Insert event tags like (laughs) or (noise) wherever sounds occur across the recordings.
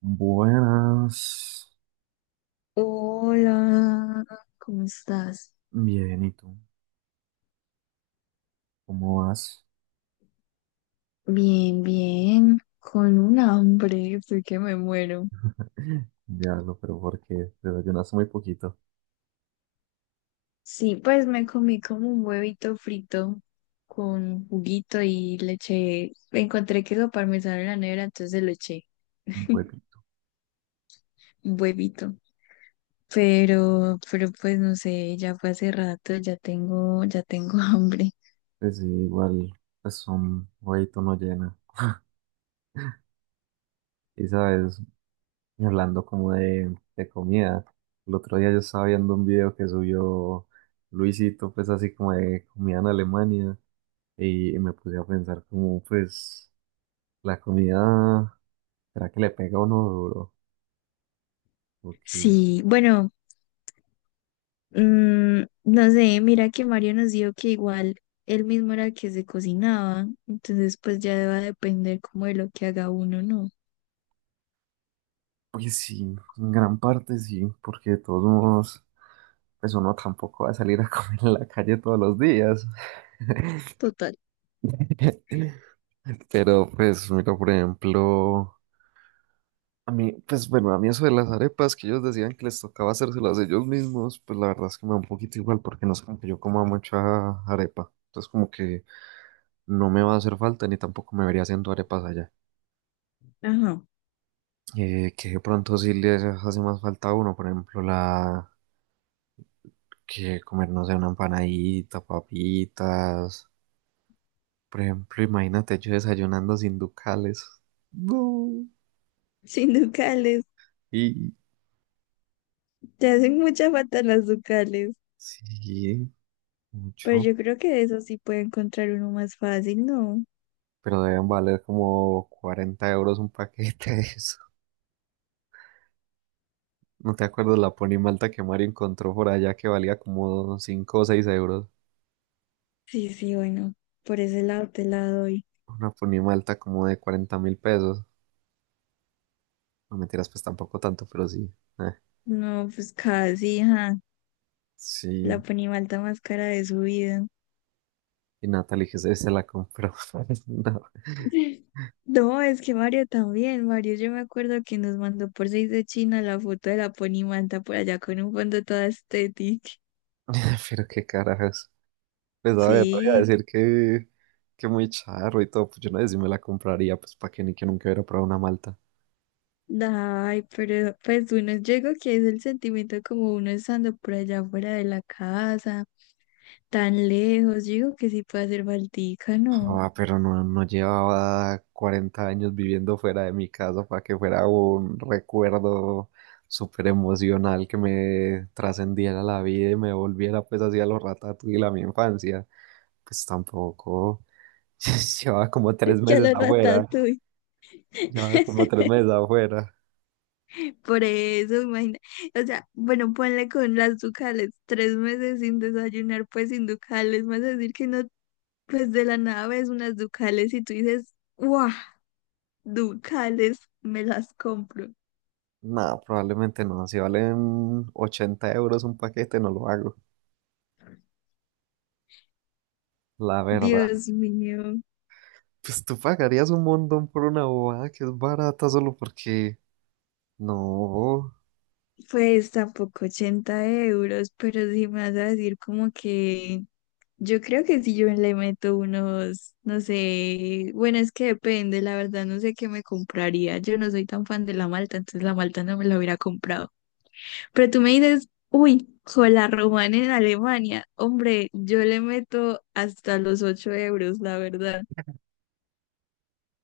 Buenas. Hola, ¿cómo estás? Bien, ¿y tú? ¿Cómo vas? Bien, bien, con un hambre, estoy que me muero. Diablo, pero porque desayunaste muy poquito, Sí, pues me comí como un huevito frito con juguito y le eché, encontré queso parmesano en la nevera, entonces le eché un huevito. un huevito. Pero pues no sé, ya fue hace rato, ya tengo (laughs) hambre. Pues sí, igual, pues un huevito no llena. Y sabes, y hablando como de comida, el otro día yo estaba viendo un video que subió Luisito, pues así como de comida en Alemania, y me puse a pensar como, pues, la comida, ¿será que le pega a uno duro? Ok, Sí, bueno, no sé, mira que Mario nos dijo que igual él mismo era el que se cocinaba, entonces pues ya va a depender como de lo que haga uno, ¿no? pues sí, en gran parte sí, porque de todos modos, pues uno tampoco va a salir a (laughs) comer en la calle todos los días. Total. (laughs) Pero pues, mira, por ejemplo, a mí, pues bueno, a mí eso de las arepas que ellos decían que les tocaba hacérselas ellos mismos, pues la verdad es que me da un poquito igual porque no es como que yo coma mucha arepa. Entonces como que no me va a hacer falta ni tampoco me vería haciendo arepas allá. Ajá. Que de pronto sí les hace más falta a uno, por ejemplo, la... que comernos una empanadita, papitas. Por ejemplo, imagínate yo desayunando sin ducales. No. Sin ducales. Y Te hacen mucha falta las ducales, sí, pero yo mucho. creo que de eso sí puede encontrar uno más fácil, ¿no? Pero deben valer como 40 euros un paquete de eso. ¿No te acuerdas la ponimalta que Mario encontró por allá que valía como 5 o 6 euros? Sí, sí, bueno, por ese lado te la doy. Una ponimalta como de 40 mil pesos. No mentiras, pues tampoco tanto, pero sí. Eh, No, pues casi, ajá, sí. la ponimalta más cara de su vida. Y Natalie que se la compró. (laughs) No, No, es que Mario también. Mario, yo me acuerdo que nos mandó por seis de China la foto de la ponimanta por allá con un fondo toda estética. (laughs) pero qué carajos. Pues a ver, no voy a Sí, decir que muy charro y todo, pues yo no sé si me la compraría, pues para que ni que nunca hubiera probado una malta. ay, pero pues uno, yo digo que es el sentimiento como uno estando por allá fuera de la casa, tan lejos. Yo digo que sí puede hacer baltica, ¿no? Ah, pero no llevaba 40 años viviendo fuera de mi casa para que fuera un recuerdo súper emocional que me trascendiera la vida y me volviera pues hacia los ratatouille a mi infancia. Pues tampoco, (laughs) llevaba como tres (laughs) Que a meses la afuera, ratatouille. llevaba como (laughs) tres meses afuera. Por eso, imagina. O sea, bueno, ponle con las ducales, 3 meses sin desayunar, pues sin ducales, más decir que no. Pues de la nada ves unas Ducales y tú dices, ¡guau! Ducales, me las compro. No, probablemente no. Si valen 80 euros un paquete, no lo hago. La verdad. Dios mío, Pues tú pagarías un montón por una bobada que es barata solo porque... No. pues tampoco 80 euros, pero si me vas a decir como que yo creo que si yo le meto unos, no sé, bueno, es que depende, la verdad no sé qué me compraría. Yo no soy tan fan de la malta, entonces la malta no me la hubiera comprado. Pero tú me dices, uy, con la romana en Alemania, hombre, yo le meto hasta los 8 euros, la verdad.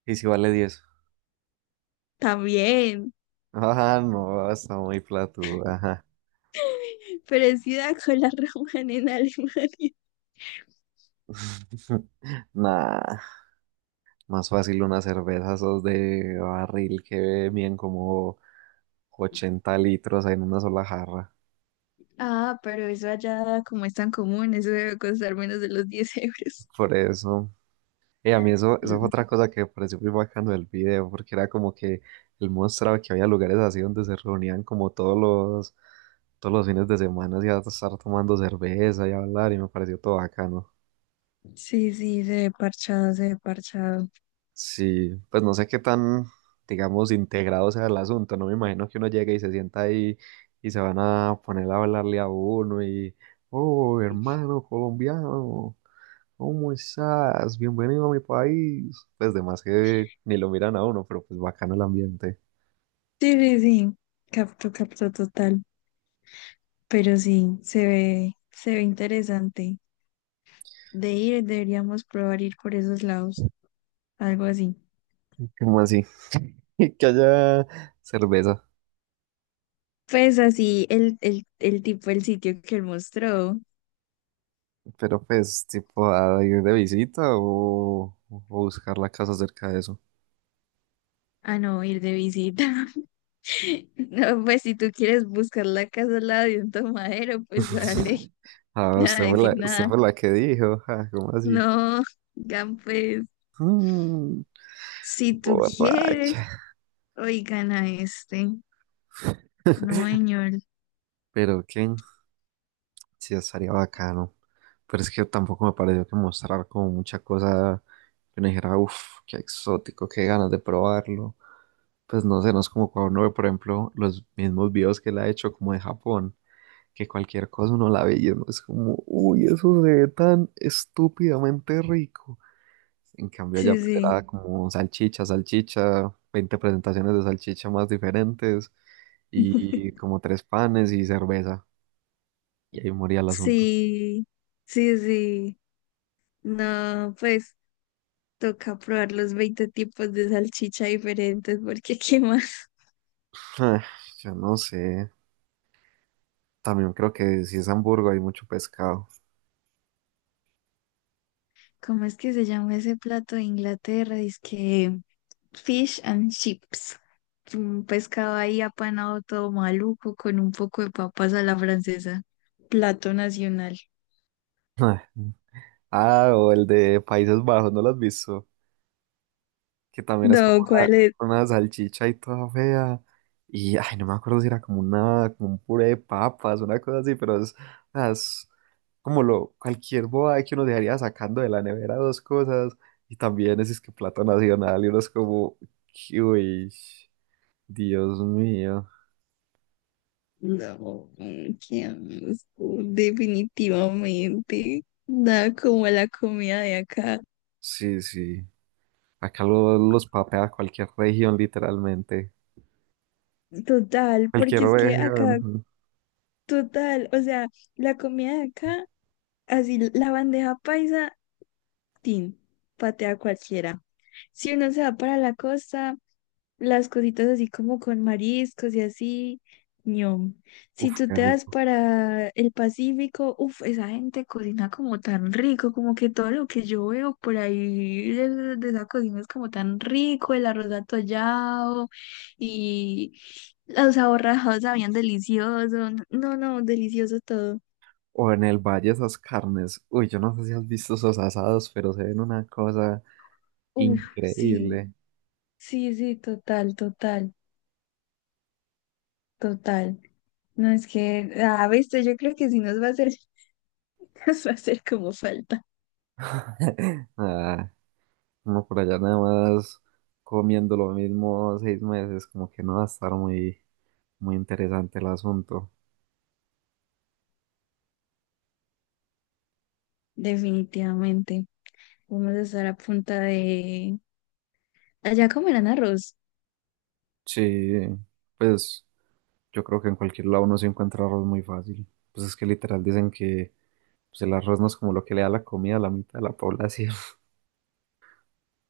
¿Y si vale 10, También, (laughs) ah, no, está muy platuda. Ajá. parecida (laughs) con la Raman en Alemania. (laughs) Nah, más fácil una cerveza esos de barril que bien como 80 litros en una sola jarra. Ah, pero eso allá como es tan común, eso debe costar menos de los 10 euros. Por eso. A mí eso, eso fue Mm. otra cosa que me pareció muy bacano del video, porque era como que él mostraba que había lugares así donde se reunían como todos los fines de semana y a estar tomando cerveza y hablar, y me pareció todo bacano. Sí, sí, se ve parchado, se ve parchado. Sí, pues no sé qué tan, digamos, integrado sea el asunto, no me imagino que uno llegue y se sienta ahí y se van a poner a hablarle a uno y, oh, hermano colombiano. ¿Cómo estás? Bienvenido a mi país. Pues de más que ni lo miran a uno, pero pues bacano el ambiente. Sí, sí, sí, capto, capto total. Pero sí, se ve interesante. De ir, deberíamos probar ir por esos lados, algo así. ¿Cómo así? (laughs) Que haya cerveza. Pues así, el tipo, el sitio que él mostró. Pero pues, tipo, a ir de visita o buscar la casa cerca de eso. Ah, no, ir de visita. (laughs) No, pues si tú quieres buscar la casa al lado de un tomadero, pues dale, (laughs) (laughs) Ah, usted nada, fue decir la, usted nada. fue la que dijo. (laughs) Ah, ¿cómo así? No, oigan, pues Mm, si tú quieres, borracha. oigan a este. No, señor. Pero que sí estaría bacano. Pero es que tampoco me pareció que mostrar como mucha cosa que uno dijera, uff, qué exótico, qué ganas de probarlo. Pues no sé, no es como cuando uno ve, por ejemplo, los mismos videos que él ha hecho como de Japón, que cualquier cosa uno la ve y uno es como, uy, eso se ve tan estúpidamente rico. En cambio allá Sí, pues sí, era como salchicha, salchicha, 20 presentaciones de salchicha más diferentes y como tres panes y cerveza. Y ahí moría el asunto. sí, sí, sí. No, pues toca probar los 20 tipos de salchicha diferentes, porque (laughs) qué más. Ah, yo no sé. También creo que si es Hamburgo hay mucho pescado. (laughs) ¿Cómo es que se llama ese plato de Inglaterra? Dice Fish and chips. Un pescado ahí apanado todo maluco con un poco de papas a la francesa. Plato nacional. Ah, ah, o el de Países Bajos, ¿no lo has visto? Que también es No, como ¿cuál es? una salchicha y toda fea. Y, ay, no me acuerdo si era como una, como un puré de papas, una cosa así, pero es, o sea, es como lo, cualquier boba que uno dejaría sacando de la nevera dos cosas. Y también es que plato nacional y uno es como, uy, Dios mío. No, qué asco, definitivamente. Nada como la comida de acá. Sí, sí. Acá lo- los papea cualquier región, literalmente. Total, Cualquier porque es que acá, región. total, o sea, la comida de acá, así la bandeja paisa, tin, patea cualquiera. Si uno se va para la costa, las cositas así como con mariscos y así, ñom. Si Uf, tú qué te das rico. para el Pacífico, uff, esa gente cocina como tan rico, como que todo lo que yo veo por ahí de esa cocina es como tan rico, el arroz atollado y los aborrajados sabían delicioso, no, no, delicioso todo. O en el valle esas carnes. Uy, yo no sé si has visto esos asados, pero se ven una cosa Uff, sí, increíble. sí, sí, total, total, total. No, es que, ah, viste, yo creo que si nos va a hacer, (laughs) nos va a hacer como falta. Ah, uno por allá nada más comiendo lo mismo 6 meses, como que no va a estar muy, muy interesante el asunto. Definitivamente. Vamos a estar a punta de... Allá comerán arroz. Sí, pues yo creo que en cualquier lado uno se encuentra arroz muy fácil. Pues es que literal dicen que pues, el arroz no es como lo que le da la comida a la mitad de la población. (laughs)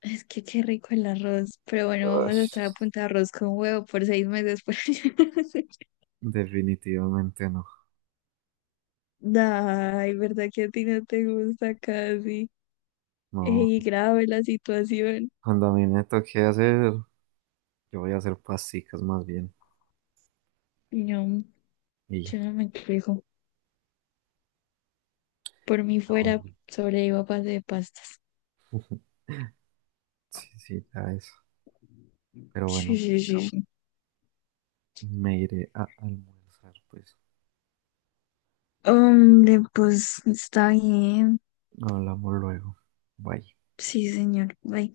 Es que qué rico el arroz. Pero bueno, vamos a estar a Ush, punta de arroz con huevo por 6 meses. Por allá. definitivamente no. (laughs) Ay, ¿verdad que a ti no te gusta casi? No, Ey, grave la situación. cuando a mí me toque hacer. Yo voy a hacer pasticas más bien. No, Y yo no me quejo. Por mí ah, fuera, bueno, sobrevivo a base de pastas. sí, sí, ya eso. Pero Sí, bueno, sí, sí, no, sí. me iré a almorzar, pues. Hombre, pues está bien. Hablamos luego. Bye. Sí, señor. Ay,